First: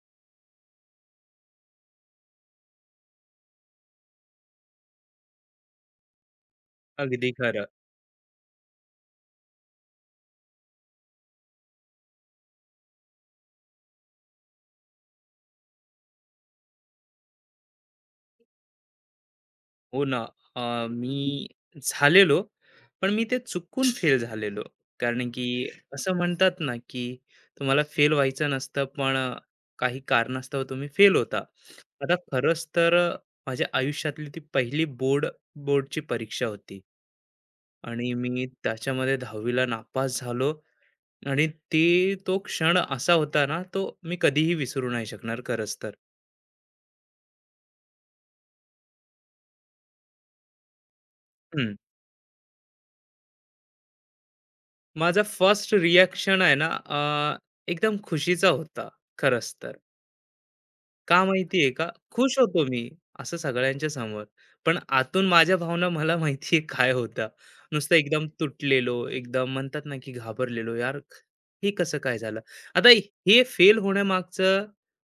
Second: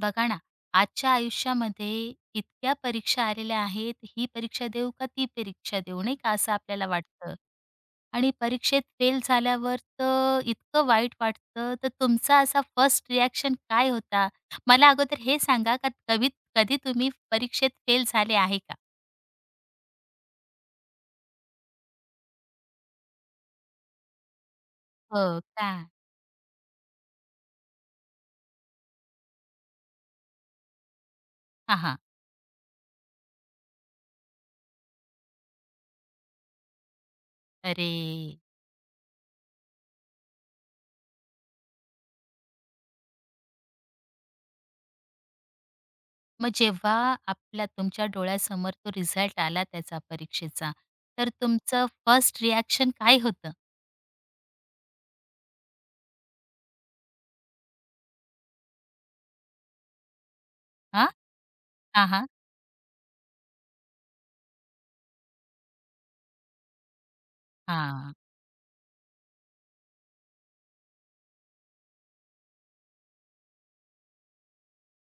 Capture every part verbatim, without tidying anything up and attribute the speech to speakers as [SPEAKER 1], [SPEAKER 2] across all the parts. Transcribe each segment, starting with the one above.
[SPEAKER 1] बघा ना. आजच्या आयुष्यामध्ये इतक्या परीक्षा आलेल्या आहेत. ही परीक्षा देऊ का ती परीक्षा देऊ नाही का असं आपल्याला
[SPEAKER 2] अगदी
[SPEAKER 1] वाटतं.
[SPEAKER 2] खरं.
[SPEAKER 1] आणि परीक्षेत फेल झाल्यावर तर इतकं वाईट वाटतं. तर तुमचा असा फर्स्ट रिॲक्शन काय होता? मला अगोदर हे सांगा, का कधी कधी तुम्ही परीक्षेत फेल झाले आहे का?
[SPEAKER 2] हो ना. अ, मी झालेलो, पण मी ते चुकून फेल झालेलो.
[SPEAKER 1] हो.
[SPEAKER 2] कारण की
[SPEAKER 1] का?
[SPEAKER 2] असं म्हणतात ना, की तुम्हाला फेल व्हायचं नसतं, पण अ, काही कारणास्तव तुम्ही फेल होता.
[SPEAKER 1] हा, हा.
[SPEAKER 2] आता खरंच तर अ, माझ्या आयुष्यातली ती पहिली बोर्ड बोर्डची परीक्षा होती.
[SPEAKER 1] अरे.
[SPEAKER 2] आणि मी त्याच्यामध्ये दहावीला नापास झालो आणि ते तो क्षण असा होता ना, तो मी कधीही विसरू नाही शकणार खरंच तर.
[SPEAKER 1] मग जेव्हा आपला तुमच्या डोळ्यासमोर तो रिझल्ट आला त्याचा, परीक्षेचा, तर तुमचं फर्स्ट रिॲक्शन काय होतं?
[SPEAKER 2] माझा फर्स्ट रिॲक्शन आहे ना, अ, एकदम खुशीचा होता खरंच तर.
[SPEAKER 1] हा,
[SPEAKER 2] का माहितीये का?
[SPEAKER 1] हा. हा,
[SPEAKER 2] खुश होतो मी असं सगळ्यांच्या समोर. पण आतून माझ्या भावना मला माहितीये काय होता, नुसतं
[SPEAKER 1] हा.
[SPEAKER 2] एकदम तुटलेलो, एकदम म्हणतात ना की घाबरलेलो. यार, हे कसं काय झालं? आता हे फेल होण्यामागचं,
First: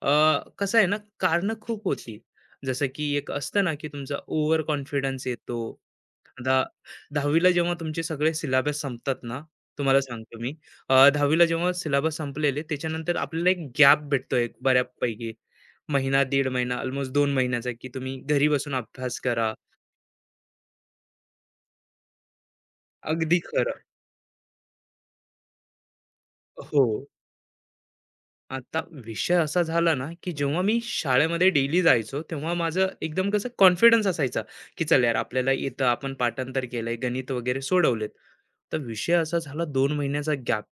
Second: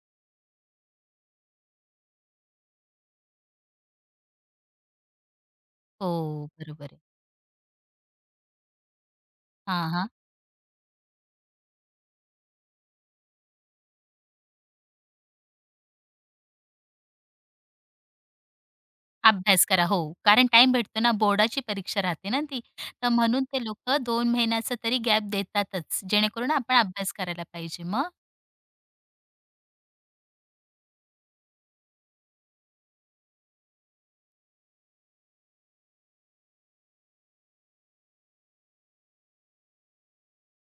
[SPEAKER 2] अ, कसं आहे ना, कारणं खूप होती. जसं की एक असतं ना की तुमचा ओव्हर कॉन्फिडन्स येतो.
[SPEAKER 1] हो,
[SPEAKER 2] आता
[SPEAKER 1] बरोबर आहे.
[SPEAKER 2] दहावी ला जेव्हा तुमचे सगळे सिलेबस संपतात ना,
[SPEAKER 1] हां,
[SPEAKER 2] तुम्हाला
[SPEAKER 1] हां.
[SPEAKER 2] सांगतो मी, अ, दहावी जेव्हा सिलेबस संपलेले, त्याच्यानंतर आपल्याला एक गॅप भेटतो एक बऱ्यापैकी. महिना, दीड महिना, अल्मोस्ट दोन महिन्याचा, की तुम्ही घरी बसून अभ्यास करा.
[SPEAKER 1] अभ्यास करा. हो, कारण टाइम भेटतो ना, बोर्डाची परीक्षा राहते ना ती. तर
[SPEAKER 2] अगदी
[SPEAKER 1] म्हणून ते
[SPEAKER 2] खरं.
[SPEAKER 1] लोकं दोन महिन्याचा तरी गॅप देतातच, जेणेकरून आपण
[SPEAKER 2] हो.
[SPEAKER 1] अभ्यास करायला पाहिजे. मग?
[SPEAKER 2] आता विषय असा झाला ना, की जेव्हा मी शाळेमध्ये डेली जायचो, तेव्हा माझं एकदम कसं कॉन्फिडन्स असायचा, की "चल यार, आपल्याला येतं, आपण पाठांतर केलंय, गणित वगैरे सोडवलेत." तर विषय असा झाला दोन महिन्याचा गॅप.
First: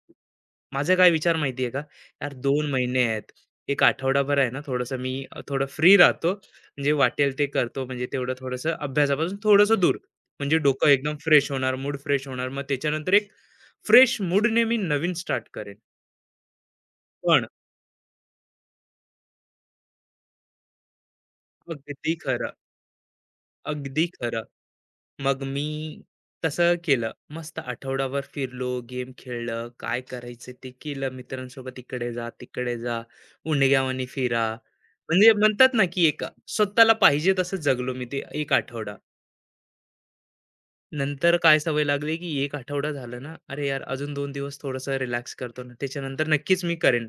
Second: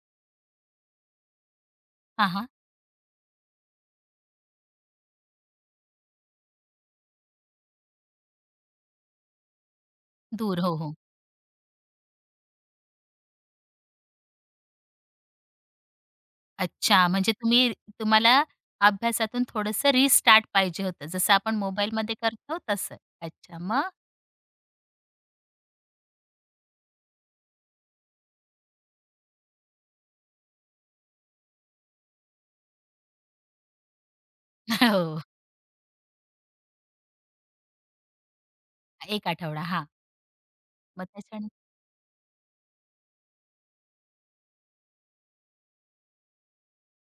[SPEAKER 2] माझा काय विचार माहिती आहे का?
[SPEAKER 1] हां,
[SPEAKER 2] यार,
[SPEAKER 1] हां.
[SPEAKER 2] दोन महिने आहेत. एक आठवडाभर आहे ना थोडंसं मी, अ, थोडं फ्री राहतो. म्हणजे वाटेल ते करतो. म्हणजे तेवढं थोडंसं अभ्यासापासून थोडंसं दूर. म्हणजे
[SPEAKER 1] दूर. हो,
[SPEAKER 2] डोकं
[SPEAKER 1] हो.
[SPEAKER 2] एकदम फ्रेश होणार, मूड फ्रेश होणार. मग त्याच्यानंतर एक फ्रेश मूडने मी नवीन स्टार्ट करेन.
[SPEAKER 1] अच्छा, म्हणजे
[SPEAKER 2] पण
[SPEAKER 1] तुम्ही, तुम्हाला अभ्यासातून थोडंसं रिस्टार्ट पाहिजे होतं. जसं आपण
[SPEAKER 2] अगदी
[SPEAKER 1] मोबाईलमध्ये
[SPEAKER 2] खरं,
[SPEAKER 1] करतो तसं. अच्छा, मग?
[SPEAKER 2] अगदी खरं. मग मी तसं केलं. मस्त आठवडाभर फिरलो, गेम खेळलं, काय करायचं ते केलं. मित्रांसोबत इकडे जा, तिकडे जा, उंडग्यावानी फिरा.
[SPEAKER 1] हो.
[SPEAKER 2] म्हणजे म्हणतात ना, की एक स्वतःला पाहिजे तसं जगलो मी ते एक आठवडा.
[SPEAKER 1] एक आठवडा. हां. मग
[SPEAKER 2] नंतर
[SPEAKER 1] त्याच्याने,
[SPEAKER 2] काय सवय लागली, की एक आठवडा झाला ना, अरे यार, अजून दोन दिवस थोडंसं रिलॅक्स करतो ना, त्याच्यानंतर नक्कीच मी करेन.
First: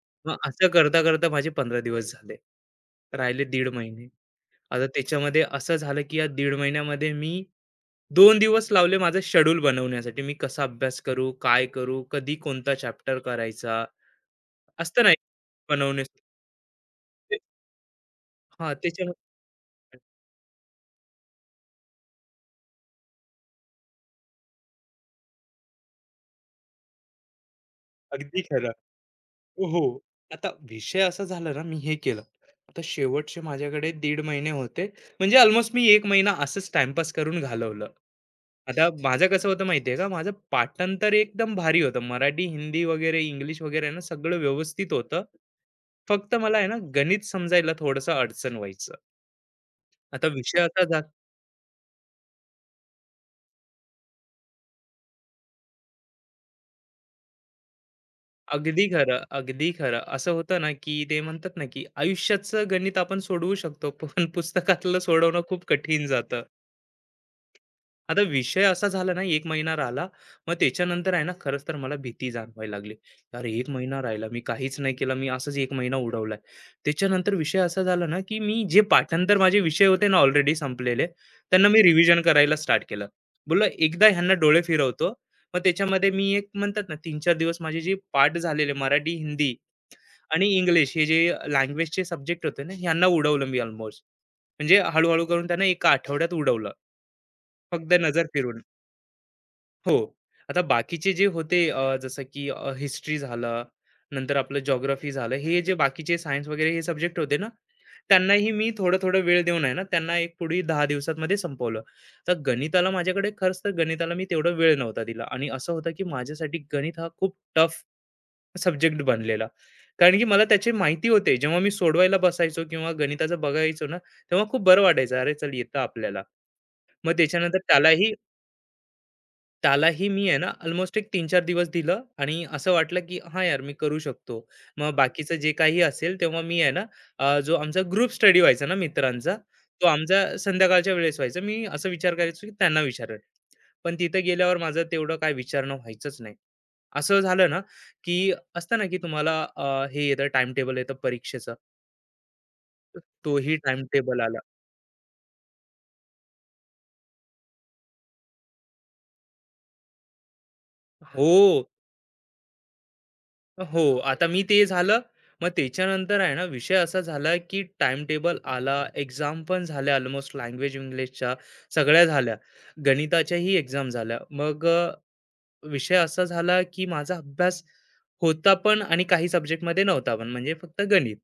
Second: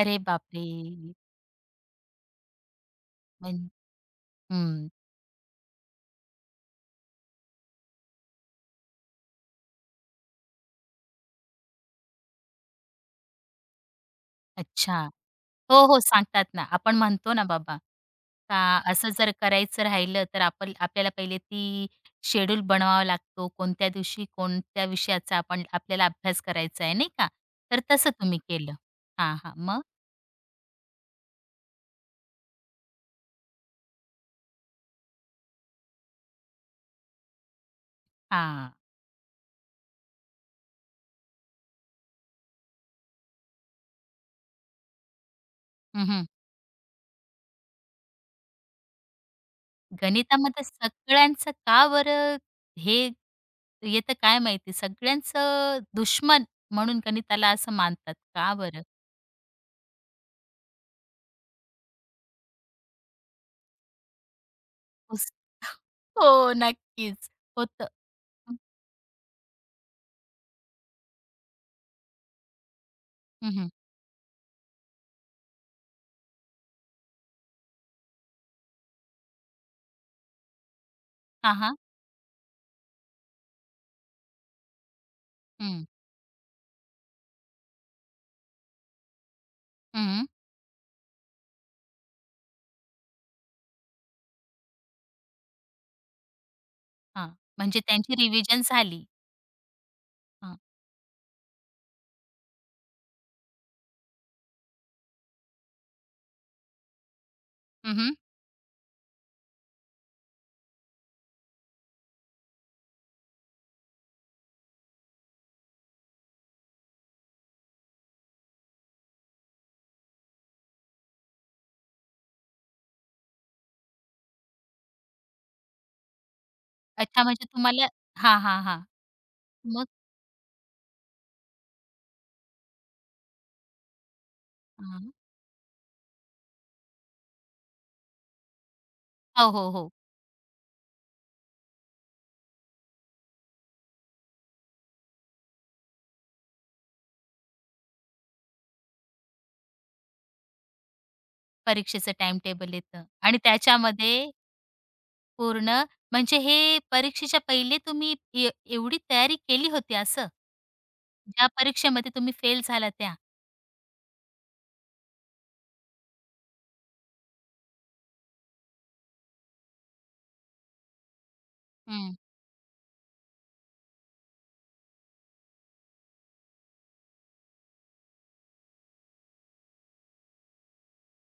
[SPEAKER 1] अरे
[SPEAKER 2] मग
[SPEAKER 1] बापरे!
[SPEAKER 2] असं करता-करता माझे पंधरा दिवस झाले. राहिले
[SPEAKER 1] म्हण
[SPEAKER 2] दीड महिने. आता
[SPEAKER 1] हं.
[SPEAKER 2] त्याच्यामध्ये असं झालं की या दीड महिन्यामध्ये मी दोन दिवस लावले माझं शेड्यूल बनवण्यासाठी, मी कसा अभ्यास करू, काय करू, कधी कोणता चॅप्टर करायचा,
[SPEAKER 1] अच्छा.
[SPEAKER 2] असतं नाही
[SPEAKER 1] हो, हो.
[SPEAKER 2] बनवणे
[SPEAKER 1] सांगतात ना. आपण म्हणतो ना, बाबा, का
[SPEAKER 2] हा
[SPEAKER 1] असं
[SPEAKER 2] त्याच्यामध्ये.
[SPEAKER 1] जर करायचं राहिलं तर आपण, आपल्याला पहिले ती शेड्यूल बनवावा लागतो. कोणत्या दिवशी कोणत्या विषयाचा आपण, आपल्याला अभ्यास करायचा आहे, नाही का? तर तसं तुम्ही
[SPEAKER 2] अगदी खरं.
[SPEAKER 1] केलं. हां, हां.
[SPEAKER 2] हो.
[SPEAKER 1] मग?
[SPEAKER 2] हो. आता विषय असा झाला ना, मी हे केलं. आता शेवटचे माझ्याकडे दीड महिने होते. म्हणजे अल्मोस्ट मी एक महिना असंच टाईमपास करून घालवलं.
[SPEAKER 1] हां.
[SPEAKER 2] आता माझं कसं होतं माहिती आहे का, माझं पाठांतर एकदम भारी होतं. मराठी, हिंदी वगैरे, इंग्लिश वगैरे ना, सगळं व्यवस्थित होतं.
[SPEAKER 1] हं, हं.
[SPEAKER 2] फक्त मला आहे ना, गणित समजायला थोडंसं अडचण व्हायचं. आता विषय
[SPEAKER 1] गणितामध्ये
[SPEAKER 2] असा झा
[SPEAKER 1] सगळ्यांचं का बरं हे येतं काय माहिती? सगळ्यांचं दुश्मन म्हणून गणिताला असं मानतात. का बरं?
[SPEAKER 2] अगदी खरं, अगदी खरं. असं होतं ना, की ते म्हणतात ना, की आयुष्याचं गणित आपण सोडवू शकतो, पण पुस्तकातलं
[SPEAKER 1] पुस
[SPEAKER 2] सोडवणं खूप कठीण
[SPEAKER 1] हो,
[SPEAKER 2] जातं.
[SPEAKER 1] नक्कीच. होतं.
[SPEAKER 2] आता विषय असा झाला ना, एक महिना राहिला. मग त्याच्यानंतर आहे ना, खरंच तर मला भीती जाणवायला लागली. अरे,
[SPEAKER 1] हं,
[SPEAKER 2] एक
[SPEAKER 1] हं.
[SPEAKER 2] महिना राहिला, मी काहीच नाही केलं, मी असंच एक महिना उडवलाय. त्याच्यानंतर विषय असा झाला ना, की मी जे पाठांतर, माझे विषय होते ना ऑलरेडी संपलेले, त्यांना मी रिव्हिजन करायला स्टार्ट केलं. बोललो एकदा ह्यांना डोळे फिरवतो. मग
[SPEAKER 1] हं,
[SPEAKER 2] त्याच्यामध्ये मी एक म्हणतात ना, तीन चार दिवस माझे जे पाठ झालेले मराठी, हिंदी
[SPEAKER 1] हं.
[SPEAKER 2] आणि इंग्लिश हे जे लँग्वेजचे सब्जेक्ट होते ना, ह्यांना उडवलं मी ऑलमोस्ट. म्हणजे हळू-हळू करून त्यांना एका आठवड्यात उडवलं,
[SPEAKER 1] हां. म्हणजे
[SPEAKER 2] फक्त
[SPEAKER 1] त्यांची
[SPEAKER 2] नजर
[SPEAKER 1] रिव्हिजन
[SPEAKER 2] फिरून.
[SPEAKER 1] झाली.
[SPEAKER 2] हो.
[SPEAKER 1] हां.
[SPEAKER 2] आता बाकीचे जे होते, अ, जसं की हिस्ट्री झालं, नंतर आपलं जिओग्राफी झालं, हे जे बाकीचे सायन्स वगैरे हे सब्जेक्ट होते ना,
[SPEAKER 1] हं, हं.
[SPEAKER 2] त्यांनाही मी थोडं-थोडं वेळ देऊन आहे ना, त्यांना एक पुढे दहा दिवसांमध्ये संपवलं. तर गणिताला माझ्याकडे, खरंच तर गणिताला मी तेवढा वेळ नव्हता दिला आणि असं होतं की माझ्यासाठी गणित हा खूप टफ सब्जेक्ट बनलेला. कारण की मला त्याची माहिती होते. जेव्हा मी सोडवायला बसायचो किंवा गणिताचं बघायचो ना, तेव्हा खूप बरं वाटायचं. अरे, चल येतं आपल्याला. मग
[SPEAKER 1] अच्छा, म्हणजे
[SPEAKER 2] त्याच्यानंतर
[SPEAKER 1] तुम्हाला,
[SPEAKER 2] त्यालाही
[SPEAKER 1] हां, हां, हां. मग.
[SPEAKER 2] त्यालाही मी आहे ना अल्मोस्ट एक तीन चार दिवस दिलं आणि असं वाटलं की हां यार, मी करू शकतो. मग
[SPEAKER 1] हां.
[SPEAKER 2] बाकीचं जे काही असेल तेव्हा मी आहे ना, अ, जो आमचा ग्रुप स्टडी व्हायचा ना मित्रांचा,
[SPEAKER 1] हो, हो,
[SPEAKER 2] तो
[SPEAKER 1] हो.
[SPEAKER 2] आमचा संध्याकाळच्या वेळेस व्हायचा. मी असा विचार करायचो की त्यांना विचारेल. पण तिथं गेल्यावर माझं तेवढं काय विचारणं व्हायचंच नाही. असं झालं ना, की असतं ना की तुम्हाला, अ, हे येतं टाईम टेबल येतं परीक्षेचं,
[SPEAKER 1] परीक्षेचं टाईमटेबल येतं आणि
[SPEAKER 2] तोही टाईम टेबल
[SPEAKER 1] त्याच्यामध्ये
[SPEAKER 2] आला.
[SPEAKER 1] पूर्ण, म्हणजे हे परीक्षेच्या पहिले तुम्ही, ए एवढी तयारी केली होती असं? ज्या
[SPEAKER 2] हो.
[SPEAKER 1] परीक्षेमध्ये तुम्ही फेल झाला त्या?
[SPEAKER 2] हो, आता मी ते झालं. मग त्याच्यानंतर आहे ना, विषय असा झाला, की टाइम टेबल आला, एक्झाम पण झाल्या, ऑलमोस्ट लँग्वेज इंग्लिशच्या सगळ्या
[SPEAKER 1] हं.
[SPEAKER 2] झाल्या. गणिताच्याही एक्झाम झाल्या. मग अ, विषय असा झाला, की माझा अभ्यास होता पण, आणि काही सब्जेक्टमध्ये नव्हता पण, म्हणजे फक्त गणित.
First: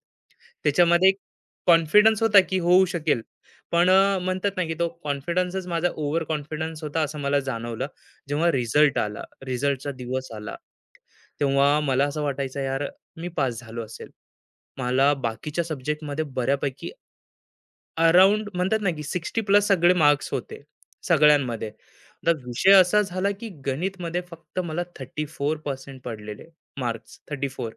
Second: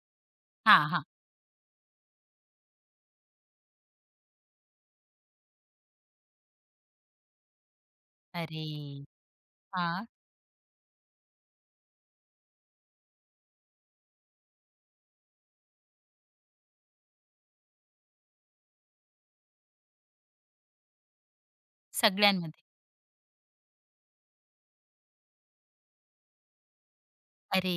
[SPEAKER 1] हां, हां.
[SPEAKER 2] त्याच्यामध्ये एक कॉन्फिडन्स होता, की होऊ शकेल. पण अ, म्हणतात ना, की तो कॉन्फिडन्सच माझा ओव्हर कॉन्फिडन्स होता असं मला जाणवलं. जेव्हा
[SPEAKER 1] अरे!
[SPEAKER 2] रिझल्ट आला, रिझल्टचा
[SPEAKER 1] हां.
[SPEAKER 2] दिवस आला, तेव्हा मला असं वाटायचं यार, मी पास झालो असेल. मला बाकीच्या सब्जेक्टमध्ये बऱ्यापैकी अराउंड म्हणतात ना, की साठ प्लस सगळे मार्क्स होते, सगळ्यांमध्ये. आता
[SPEAKER 1] सगळ्यांमध्ये.
[SPEAKER 2] विषय असा झाला, की गणितमध्ये फक्त मला चौतीस टक्के पडलेले मार्क्स, चौतीस
[SPEAKER 1] अरे!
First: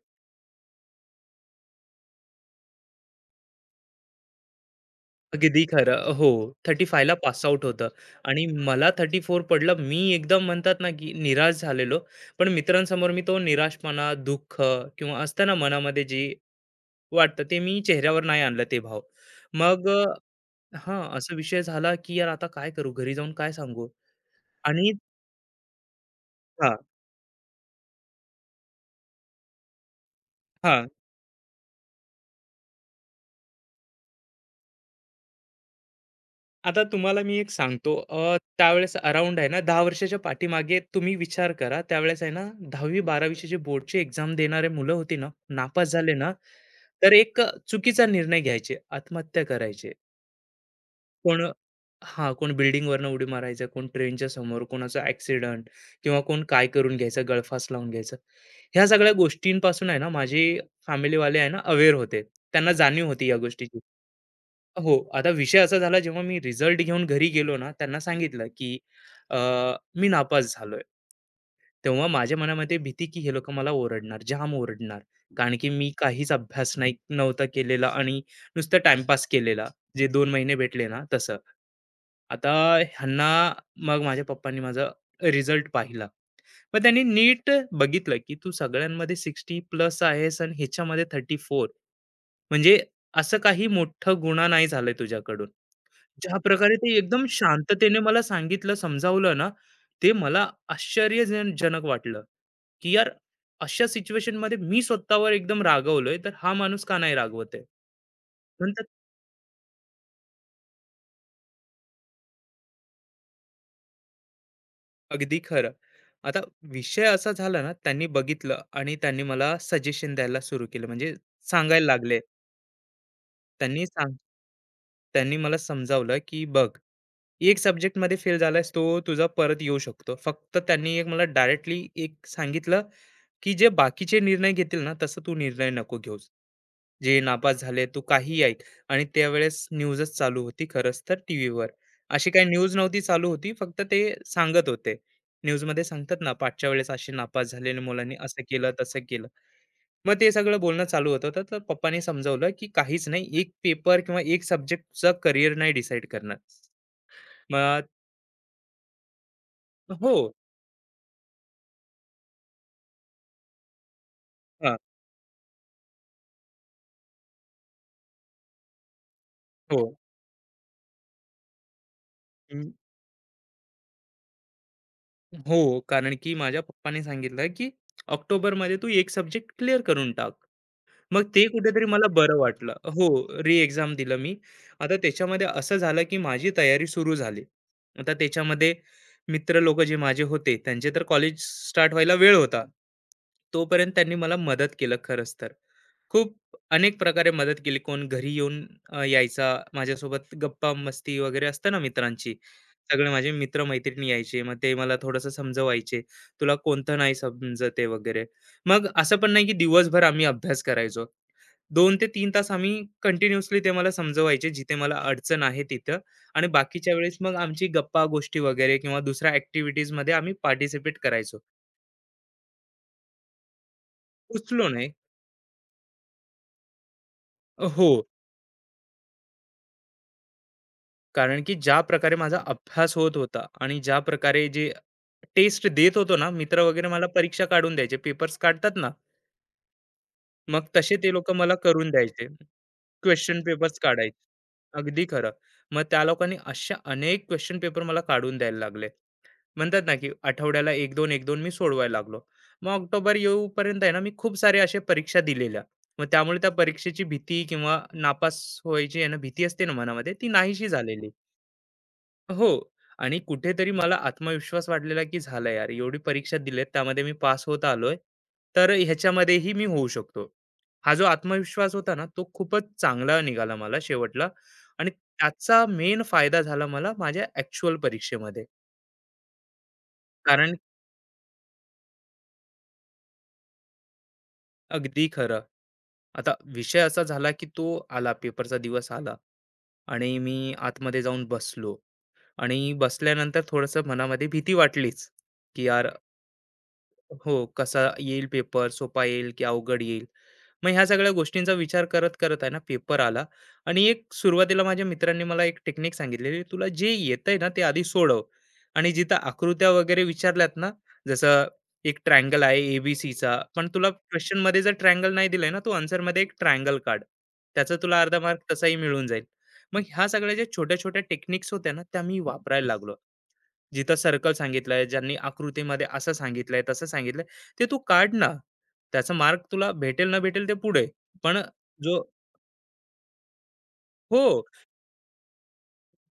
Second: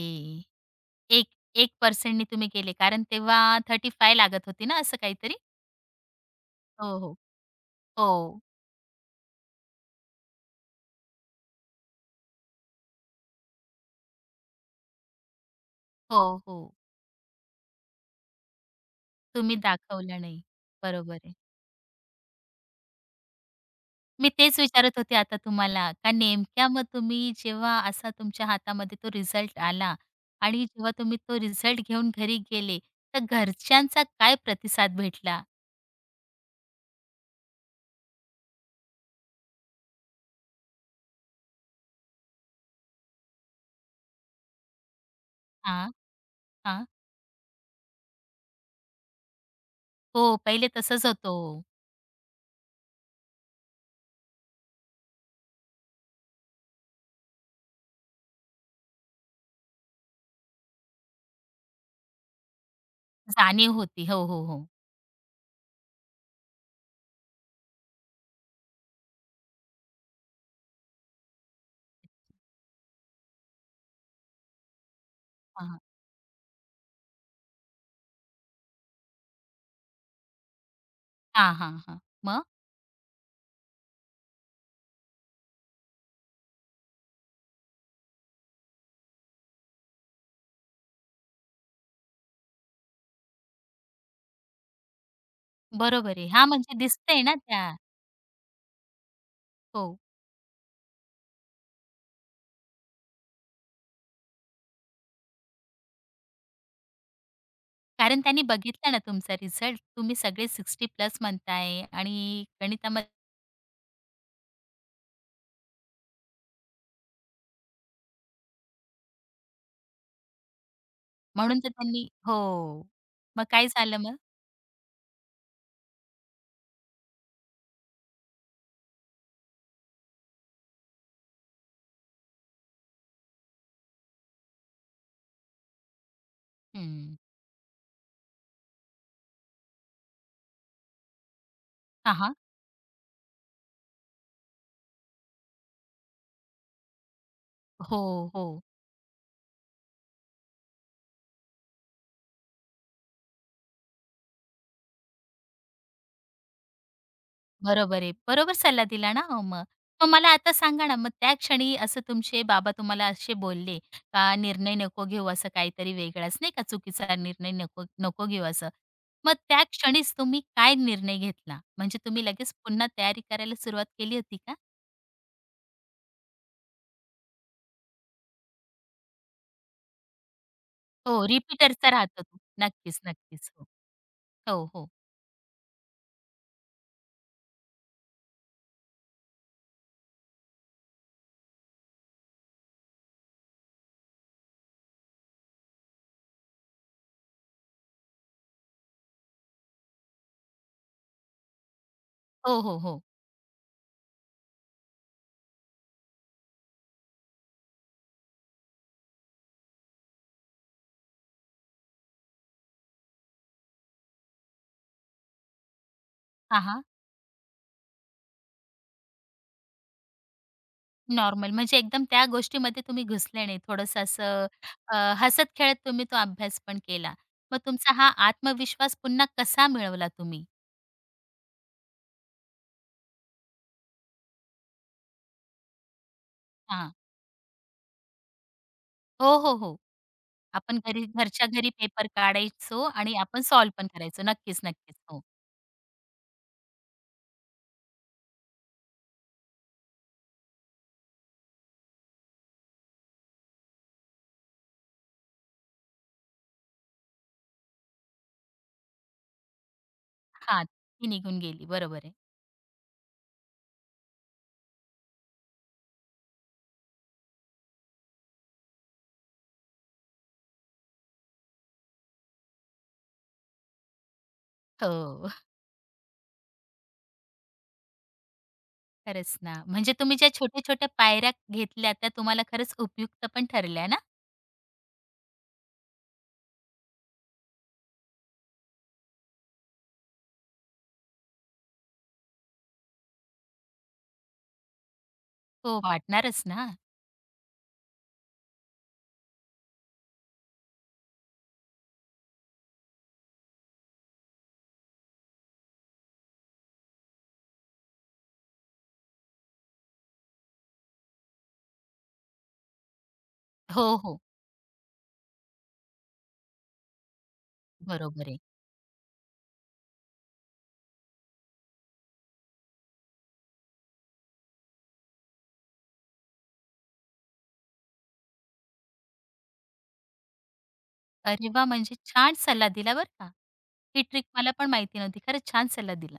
[SPEAKER 1] एक-एक टक्का नी तुम्ही गेले, कारण तेव्हा पस्तीस लागत होती ना असं काहीतरी?
[SPEAKER 2] अगदी खरं. हो, पस्तीस
[SPEAKER 1] हो,
[SPEAKER 2] ला
[SPEAKER 1] हो.
[SPEAKER 2] पास आउट होतं
[SPEAKER 1] हो.
[SPEAKER 2] आणि मला चौतीस पडलं. मी एकदम म्हणतात ना, की निराश झालेलो. पण मित्रांसमोर मी तो निराशपणा, दुःख किंवा असतं ना मनामध्ये
[SPEAKER 1] हो,
[SPEAKER 2] जे
[SPEAKER 1] हो.
[SPEAKER 2] वाटतं, ते मी चेहऱ्यावर नाही आणलं ते भाव.
[SPEAKER 1] तुम्ही
[SPEAKER 2] मग अ,
[SPEAKER 1] दाखवलं नाही.
[SPEAKER 2] हां,
[SPEAKER 1] बरोबर आहे.
[SPEAKER 2] असा विषय झाला, की यार, आता काय करू? घरी जाऊन काय सांगू?
[SPEAKER 1] मी तेच
[SPEAKER 2] आणि
[SPEAKER 1] विचारत होते आता तुम्हाला, का नेमक्या
[SPEAKER 2] हां,
[SPEAKER 1] मग तुम्ही जेव्हा असा तुमच्या हातामध्ये तो रिझल्ट आला, आणि
[SPEAKER 2] हां.
[SPEAKER 1] जेव्हा तुम्ही तो रिझल्ट घेऊन घरी गेले, तर घरच्यांचा काय प्रतिसाद भेटला?
[SPEAKER 2] आता तुम्हाला मी एक सांगतो, अ, त्यावेळेस अराउंड आहे ना दहा वर्षाच्या पाठीमागे तुम्ही विचार करा, त्यावेळेस आहे ना दहावी बारावीचे जे बोर्डची एक्झाम देणारे मुलं होती ना, नापास
[SPEAKER 1] हां,
[SPEAKER 2] झाले ना,
[SPEAKER 1] हां.
[SPEAKER 2] तर एक अ, चुकीचा निर्णय घ्यायचे, आत्महत्या करायचे.
[SPEAKER 1] हो, पहिले तसंच होतो,
[SPEAKER 2] कोण
[SPEAKER 1] हो.
[SPEAKER 2] हां, कोण बिल्डिंगवरनं उडी मारायचं, कोण ट्रेनच्या समोर, कोणाचा ॲक्सिडेंट किंवा कोण काय करून घ्यायचं, गळफास लावून घ्यायचं. ह्या सगळ्या गोष्टींपासून आहे ना माझे फॅमिलीवाले आहे ना अवेअर होते. त्यांना जाणीव होती या
[SPEAKER 1] जाणीव
[SPEAKER 2] गोष्टीची.
[SPEAKER 1] होती. हो, हो, हो.
[SPEAKER 2] हो, आता विषय असा झाला, जेव्हा मी रिझल्ट घेऊन घरी गेलो ना, त्यांना सांगितलं, की अ, मी नापास झालोय. तेव्हा माझ्या मनामध्ये भीती, की हे लोकं मला ओरडणार, जाम ओरडणार. कारण की
[SPEAKER 1] हां,
[SPEAKER 2] मी काहीच अभ्यास नाही नव्हता केलेला आणि नुसतं टाईमपास केलेला. जे दोन महिने भेटले ना तसं.
[SPEAKER 1] हां, हां, हां. मग?
[SPEAKER 2] आता ह्यांना, मग माझ्या पप्पांनी माझा रिझल्ट पाहिला. मग त्यांनी नीट बघितलं, की तू सगळ्यांमध्ये साठ प्लस आहेस आणि ह्याच्यामध्ये चौतीस, म्हणजे असं काही मोठं गुन्हा नाही झालाय तुझ्याकडून.
[SPEAKER 1] बरोबर आहे.
[SPEAKER 2] ज्या
[SPEAKER 1] हां,
[SPEAKER 2] प्रकारे
[SPEAKER 1] म्हणजे
[SPEAKER 2] ते
[SPEAKER 1] दिसतंय
[SPEAKER 2] एकदम
[SPEAKER 1] ना त्या.
[SPEAKER 2] शांततेने मला सांगितलं, समजावलं ना,
[SPEAKER 1] हो.
[SPEAKER 2] ते मला आश्चर्यजन जनक वाटलं, की यार, अशा सिच्युएशनमध्ये मी स्वतःवर एकदम रागवलोय, तर हा माणूस का नाही रागवत आहे?
[SPEAKER 1] कारण त्यांनी
[SPEAKER 2] म्हणतात
[SPEAKER 1] बघितला ना तुमचा रिझल्ट. तुम्ही सगळे साठ प्लस म्हणताय आणि गणितामध्ये,
[SPEAKER 2] अगदी खरं. आता विषय असा झाला ना, त्यांनी बघितलं आणि त्यांनी मला सजेशन द्यायला सुरू केलं, म्हणजे
[SPEAKER 1] म्हणून तर
[SPEAKER 2] सांगायला
[SPEAKER 1] त्यांनी,
[SPEAKER 2] लागले.
[SPEAKER 1] हो. मग काय
[SPEAKER 2] त्यांनी
[SPEAKER 1] झालं
[SPEAKER 2] सांग
[SPEAKER 1] मग?
[SPEAKER 2] त्यांनी मला समजावलं, की "बघ, एक सब्जेक्टमध्ये फेल झालायस, तो तुझा परत येऊ शकतो." फक्त त्यांनी एक मला डायरेक्टली एक सांगितलं, की जे बाकीचे निर्णय घेतील ना, तसं तू निर्णय नको घेऊस.
[SPEAKER 1] हं.
[SPEAKER 2] जे नापास झाले तू काही ऐक आणि त्यावेळेस न्यूजच चालू होती खरंच तर टीव्हीवर.
[SPEAKER 1] हां,
[SPEAKER 2] अशी
[SPEAKER 1] हां.
[SPEAKER 2] काही न्यूज नव्हती चालू होती, फक्त ते सांगत होते. न्यूजमध्ये सांगतात ना, "पाठच्या वेळेस अशी नापास झालेल्या
[SPEAKER 1] हो,
[SPEAKER 2] मुलांनी असं
[SPEAKER 1] हो.
[SPEAKER 2] केलं, तसं केलं." मग ते सगळं बोलणं चालू होतं, तर तर पप्पांनी समजावलं की काहीच नाही, एक पेपर किंवा एक सब्जेक्टचा करियर नाही डिसाईड करणार. मग
[SPEAKER 1] बरोबर आहे. बरोबर सल्ला दिला ना हो मग. मग
[SPEAKER 2] हो.
[SPEAKER 1] मला आता सांगा ना, मग त्या क्षणी असं तुमचे बाबा तुम्हाला असे बोलले, का निर्णय
[SPEAKER 2] हां,
[SPEAKER 1] नको घेऊ असं काहीतरी वेगळाच, नाही का, चुकीचा निर्णय नको, नको घेऊ असं. मग त्या
[SPEAKER 2] हो.
[SPEAKER 1] क्षणीच तुम्ही काय निर्णय घेतला? म्हणजे तुम्ही लगेच पुन्हा तयारी करायला सुरुवात केली होती का?
[SPEAKER 2] हो, कारण की माझ्या पप्पांनी सांगितलं की ऑक्टोबरमध्ये तू एक सब्जेक्ट क्लिअर करून टाक.
[SPEAKER 1] हो,
[SPEAKER 2] मग ते कुठेतरी
[SPEAKER 1] रिपीटरचा
[SPEAKER 2] मला
[SPEAKER 1] राहतो
[SPEAKER 2] बरं
[SPEAKER 1] तो.
[SPEAKER 2] वाटलं.
[SPEAKER 1] नक्कीच,
[SPEAKER 2] हो,
[SPEAKER 1] नक्कीच.
[SPEAKER 2] री
[SPEAKER 1] हो.
[SPEAKER 2] एक्झाम दिलं मी.
[SPEAKER 1] हो, हो.
[SPEAKER 2] आता त्याच्यामध्ये असं झालं की माझी तयारी सुरू झाली. आता त्याच्यामध्ये मित्र लोकं जे माझे होते, त्यांचे तर कॉलेज स्टार्ट व्हायला वेळ होता. तोपर्यंत त्यांनी मला मदत केलं खरंच तर. खूप अनेक प्रकारे मदत केली. कोण घरी येऊन, अ, यायचा, माझ्यासोबत गप्पा मस्ती वगैरे असतं ना मित्रांची.
[SPEAKER 1] हो, हो, हो.
[SPEAKER 2] सगळे माझे मित्र-मैत्रिणी यायचे. मग ते मला थोडंसं समजवायचे, "तुला कोणतं नाही समजत आहे" वगैरे. मग असं पण नाही की दिवसभर आम्ही अभ्यास करायचो. दोन ते तीन तास आम्ही कंटिन्युअसली ते मला समजवायचे, जिथे मला अडचण आहे तिथं, आणि
[SPEAKER 1] हां, हां.
[SPEAKER 2] बाकीच्या वेळेस मग आमची गप्पा गोष्टी वगैरे किंवा दुसऱ्या ॲक्टिव्हिटीजमध्ये आम्ही पार्टिसिपेट करायचो.
[SPEAKER 1] नॉर्मल, म्हणजे एकदम त्या गोष्टीमध्ये तुम्ही घुसले नाही. थोडंसं असं
[SPEAKER 2] उचलो नाही
[SPEAKER 1] अ, हसत-खेळत तुम्ही तो अभ्यास पण केला. मग
[SPEAKER 2] हो.
[SPEAKER 1] तुमचा हा आत्मविश्वास पुन्हा कसा मिळवला तुम्ही?
[SPEAKER 2] कारण की ज्या प्रकारे माझा अभ्यास होत होता आणि ज्या प्रकारे जे टेस्ट देत होतो ना, मित्र वगैरे
[SPEAKER 1] हां.
[SPEAKER 2] मला परीक्षा काढून द्यायचे, पेपर्स काढतात ना,
[SPEAKER 1] हो, हो, हो.
[SPEAKER 2] मग
[SPEAKER 1] आपण
[SPEAKER 2] तसे
[SPEAKER 1] घरी,
[SPEAKER 2] ते लोक
[SPEAKER 1] घरच्या
[SPEAKER 2] मला
[SPEAKER 1] घरी
[SPEAKER 2] करून
[SPEAKER 1] पेपर
[SPEAKER 2] द्यायचे
[SPEAKER 1] काढायचो आणि
[SPEAKER 2] क्वेश्चन
[SPEAKER 1] आपण सॉल्व्ह
[SPEAKER 2] पेपर्स
[SPEAKER 1] पण
[SPEAKER 2] काढायचे.
[SPEAKER 1] करायचो. नक्कीच, नक्कीच.
[SPEAKER 2] अगदी
[SPEAKER 1] हो.
[SPEAKER 2] खरं. मग त्या लोकांनी अशा अनेक क्वेश्चन पेपर मला काढून द्यायला लागले. म्हणतात ना की आठवड्याला एक दोन, एक दोन मी सोडवायला लागलो. मग ऑक्टोबर येऊपर्यंत आहे ना, मी खूप सारे असे परीक्षा दिलेल्या. मग त्यामुळे त्या परीक्षेची भीती किंवा नापास व्हायची आहे ना भीती असते ना मनामध्ये, ती
[SPEAKER 1] हां,
[SPEAKER 2] नाहीशी
[SPEAKER 1] ती
[SPEAKER 2] झालेली.
[SPEAKER 1] निघून गेली. बरोबर आहे.
[SPEAKER 2] हो. आणि कुठेतरी मला आत्मविश्वास वाढलेला, की झालं यार, एवढी परीक्षा दिलेत त्यामध्ये मी पास होत आलोय, तर ह्याच्यामध्येही मी होऊ शकतो. हा जो आत्मविश्वास होता ना, तो खूपच चांगला निघाला मला शेवटला. आणि
[SPEAKER 1] हो.
[SPEAKER 2] त्याचा मेन फायदा झाला मला माझ्या ऍक्च्युअल परीक्षेमध्ये.
[SPEAKER 1] खरंच ना. म्हणजे तुम्ही ज्या
[SPEAKER 2] कारण
[SPEAKER 1] छोट्या-छोट्या पायऱ्या घेतल्या, त्या तुम्हाला खरंच उपयुक्त पण ठरल्या ना?
[SPEAKER 2] अगदी खरं. आता विषय असा झाला की तो आला, पेपरचा दिवस आला, आणि मी आतमध्ये जाऊन बसलो आणि बसल्यानंतर थोडंसं मनामध्ये भीती वाटलीच, की
[SPEAKER 1] हो,
[SPEAKER 2] यार,
[SPEAKER 1] वाटणारच ना.
[SPEAKER 2] हो, कसा येईल पेपर, सोपा येईल की अवघड येईल? मग ह्या सगळ्या गोष्टींचा विचार करत, करत आहे ना, पेपर आला आणि एक सुरुवातीला माझ्या मित्रांनी मला एक टेक्निक सांगितलेली, "तुला जे येतंय ना, ते आधी सोडव." आणि जिथं आकृत्या वगैरे विचारल्यात ना, जसं एक ट्रायंगल आहे, ए पण
[SPEAKER 1] हो,
[SPEAKER 2] तुला
[SPEAKER 1] हो.
[SPEAKER 2] क्वेशनमध्ये जर ट्रायंगल नाही दिलंय ना, तू आन्सरमध्ये एक ट्रायंगल काढ. त्याचा तुला अर्धा
[SPEAKER 1] बरोबर आहे.
[SPEAKER 2] मार्क तसाही मिळून जाईल. मग ह्या सगळ्या ज्या छोट्या-छोट्या टेक्निक्स होत्या ना, त्या मी वापरायला लागलो. जिथं सर्कल सांगितलंय, ज्यांनी आकृतीमध्ये असं सांगितलंय, तसं सांगितलंय, ते तू काढ ना. त्याचा मार्क तुला भेटेल ना भेटेल ते पुढे. पण
[SPEAKER 1] अरे वाह! म्हणजे
[SPEAKER 2] जो
[SPEAKER 1] छान सल्ला दिला बरं का. ही ट्रिक
[SPEAKER 2] हो,
[SPEAKER 1] मला पण माहिती नव्हती. खरंच छान सल्ला दिला.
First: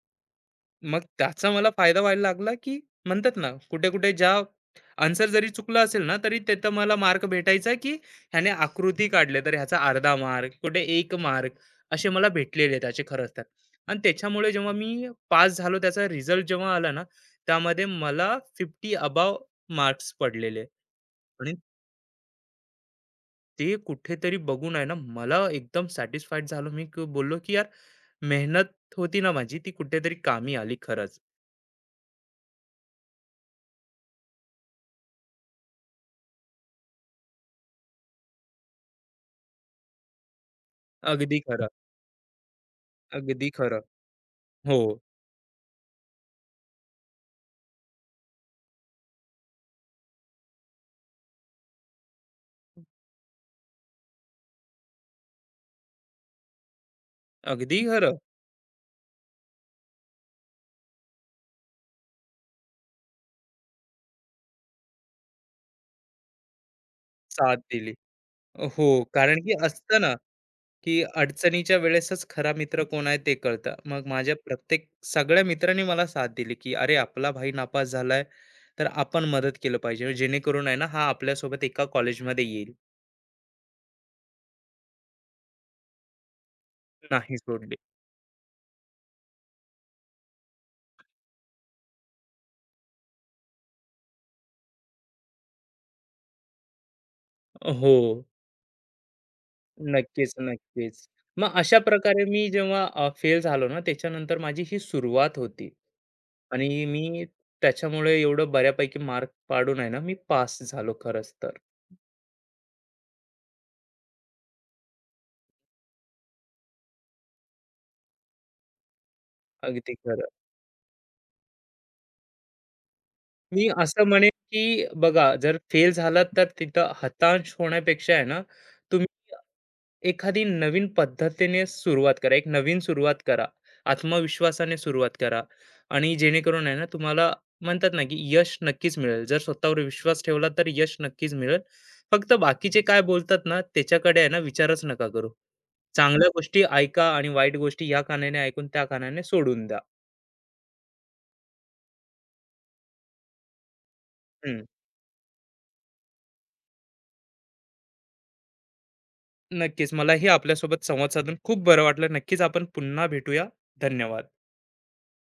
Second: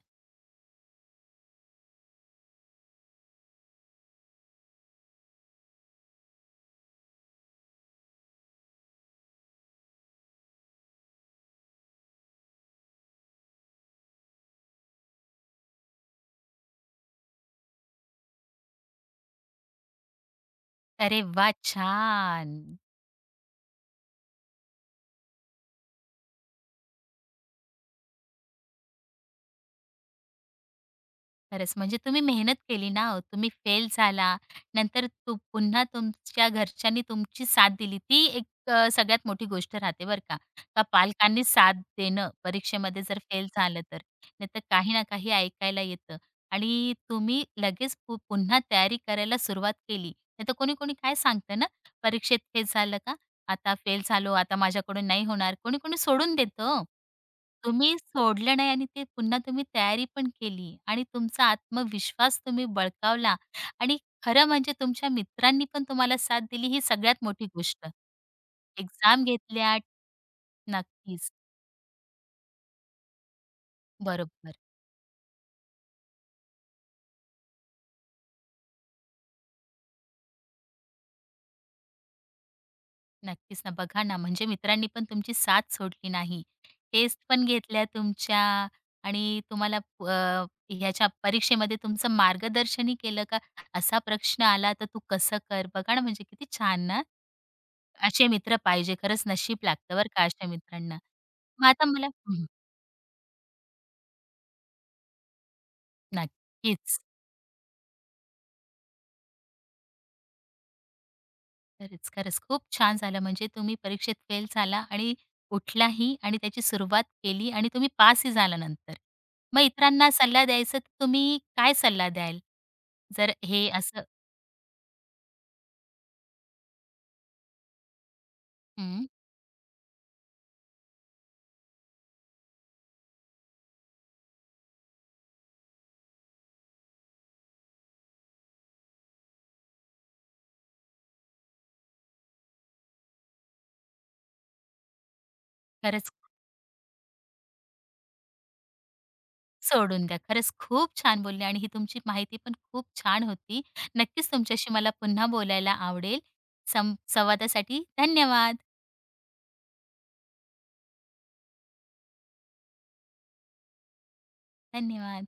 [SPEAKER 2] मग त्याचा मला फायदा व्हायला लागला, की म्हणतात ना, कुठे-कुठे ज्या आन्सर जरी चुकला असेल ना, तरी तिथं मला मार्क भेटायचा, की ह्याने आकृती काढले तर ह्याचा अर्धा मार्क, कुठे एक मार्क, असे मला भेटलेले त्याचे खरंच तर. आणि त्याच्यामुळे जेव्हा मी पास झालो, त्याचा रिझल्ट जेव्हा आला ना, त्यामध्ये मला पन्नास अबोव्ह मार्क्स पडलेले.
[SPEAKER 1] अरे वाह! छान.
[SPEAKER 2] ते कुठेतरी बघून आहे ना, मला एकदम सॅटिस्फाईड झालो मी, की बोललो की यार, मेहनत होती ना माझी ती कुठेतरी कामी आली खरंच.
[SPEAKER 1] खरंच म्हणजे तुम्ही मेहनत केली ना हो. तुम्ही फेल झाला, नंतर तू पुन्हा, तुमच्या घरच्यांनी तुमची साथ दिली. ती एक अ, सगळ्यात मोठी गोष्ट राहते बरं का. का
[SPEAKER 2] अगदी
[SPEAKER 1] पालकांनी
[SPEAKER 2] खरं.
[SPEAKER 1] साथ देणं परीक्षेमध्ये जर फेल
[SPEAKER 2] अगदी खरं.
[SPEAKER 1] झालं तर. नाहीतर
[SPEAKER 2] हो.
[SPEAKER 1] काही ना काही ऐकायला येतं. आणि तुम्ही लगेच पु पुन्हा तयारी करायला सुरुवात केली. नाहीतर कोणी-कोणी काय सांगतं ना, परीक्षेत फेल झालं का, आता फेल झालो, आता माझ्याकडून नाही होणार. कोणी-कोणी सोडून देतं ओ.
[SPEAKER 2] अगदी
[SPEAKER 1] तुम्ही
[SPEAKER 2] खरं.
[SPEAKER 1] सोडलं नाही आणि ते पुन्हा तुम्ही तयारी पण केली आणि तुमचा आत्मविश्वास तुम्ही बळकावला. आणि खरं म्हणजे तुमच्या मित्रांनी पण तुम्हाला साथ दिली, ही सगळ्यात मोठी
[SPEAKER 2] साथ
[SPEAKER 1] गोष्ट.
[SPEAKER 2] दिली. हो.
[SPEAKER 1] एक्झाम
[SPEAKER 2] कारण की
[SPEAKER 1] घेतल्या.
[SPEAKER 2] असतं ना, की
[SPEAKER 1] नक्कीच.
[SPEAKER 2] अडचणीच्या वेळेसच खरा मित्र कोण आहे ते कळतं. मग माझ्या
[SPEAKER 1] बरोबर.
[SPEAKER 2] प्रत्येक सगळ्या मित्रांनी मला साथ दिली, की अरे आपला भाई नापास झालाय, तर आपण मदत केलं पाहिजे, जेणेकरून आहे ना, हा आपल्यासोबत एका कॉलेजमध्ये येईल.
[SPEAKER 1] नक्कीच ना. बघा ना, म्हणजे मित्रांनी पण तुमची साथ सोडली नाही. टेस्ट
[SPEAKER 2] नाही
[SPEAKER 1] पण
[SPEAKER 2] सोडली.
[SPEAKER 1] घेतल्या तुमच्या. आणि तुम्हाला प- अ, ह्याच्या परीक्षेमध्ये तुमचं मार्गदर्शनही केलं, का असा प्रश्न आला तर तू कसं कर. बघा ना, म्हणजे किती छान ना.
[SPEAKER 2] हो.
[SPEAKER 1] असे मित्र पाहिजे. खरंच नशीब लागतं बरं का
[SPEAKER 2] नक्कीच,
[SPEAKER 1] अशा
[SPEAKER 2] नक्कीच.
[SPEAKER 1] मित्रांना.
[SPEAKER 2] मग
[SPEAKER 1] मग
[SPEAKER 2] अशा
[SPEAKER 1] आता मला,
[SPEAKER 2] प्रकारे मी
[SPEAKER 1] हं,
[SPEAKER 2] जेव्हा फेल झालो ना, त्याच्यानंतर माझी ही सुरुवात होती. आणि
[SPEAKER 1] नक्कीच.
[SPEAKER 2] मी त्याच्यामुळे एवढं बऱ्यापैकी मार्क पाडून आहे ना, मी पास झालो खरंच तर.
[SPEAKER 1] खरंच, खरंच. खूप छान झालं, म्हणजे तुम्ही परीक्षेत फेल झाला आणि उठलाही आणि त्याची सुरुवात केली आणि तुम्ही पासही झाला नंतर. मग
[SPEAKER 2] अगदी
[SPEAKER 1] इतरांना
[SPEAKER 2] खरं.
[SPEAKER 1] सल्ला द्यायचा तर तुम्ही काय सल्ला द्याल? जर
[SPEAKER 2] मी
[SPEAKER 1] हे असं,
[SPEAKER 2] असं म्हणेन, की बघा, जर फेल झालात तर तिथं हताश होण्यापेक्षा आहे ना, तुम्ही
[SPEAKER 1] हं,
[SPEAKER 2] एखादी नवीन पद्धतीने सुरुवात करा. एक नवीन सुरुवात करा. आत्मविश्वासाने सुरुवात करा आणि जेणेकरून आहे ना, तुम्हाला म्हणतात ना, की यश नक्कीच मिळेल. जर स्वतःवर विश्वास ठेवला तर यश नक्कीच मिळेल. फक्त बाकीचे काय बोलतात ना, त्याच्याकडे आहे ना विचारच नका करू.
[SPEAKER 1] खरंच.
[SPEAKER 2] चांगल्या गोष्टी ऐका आणि वाईट गोष्टी या कानाने ऐकून त्या कानाने सोडून द्या.
[SPEAKER 1] सोडून द्या. खरंच खूप छान बोलले आणि ही तुमची माहिती पण खूप छान होती. नक्कीच
[SPEAKER 2] हं.
[SPEAKER 1] तुमच्याशी मला पुन्हा बोलायला आवडेल. सं संवादासाठी धन्यवाद.
[SPEAKER 2] नक्कीच. मलाही आपल्यासोबत संवाद साधून खूप बरं वाटलं. नक्कीच आपण पुन्हा भेटूया. धन्यवाद.
[SPEAKER 1] धन्यवाद.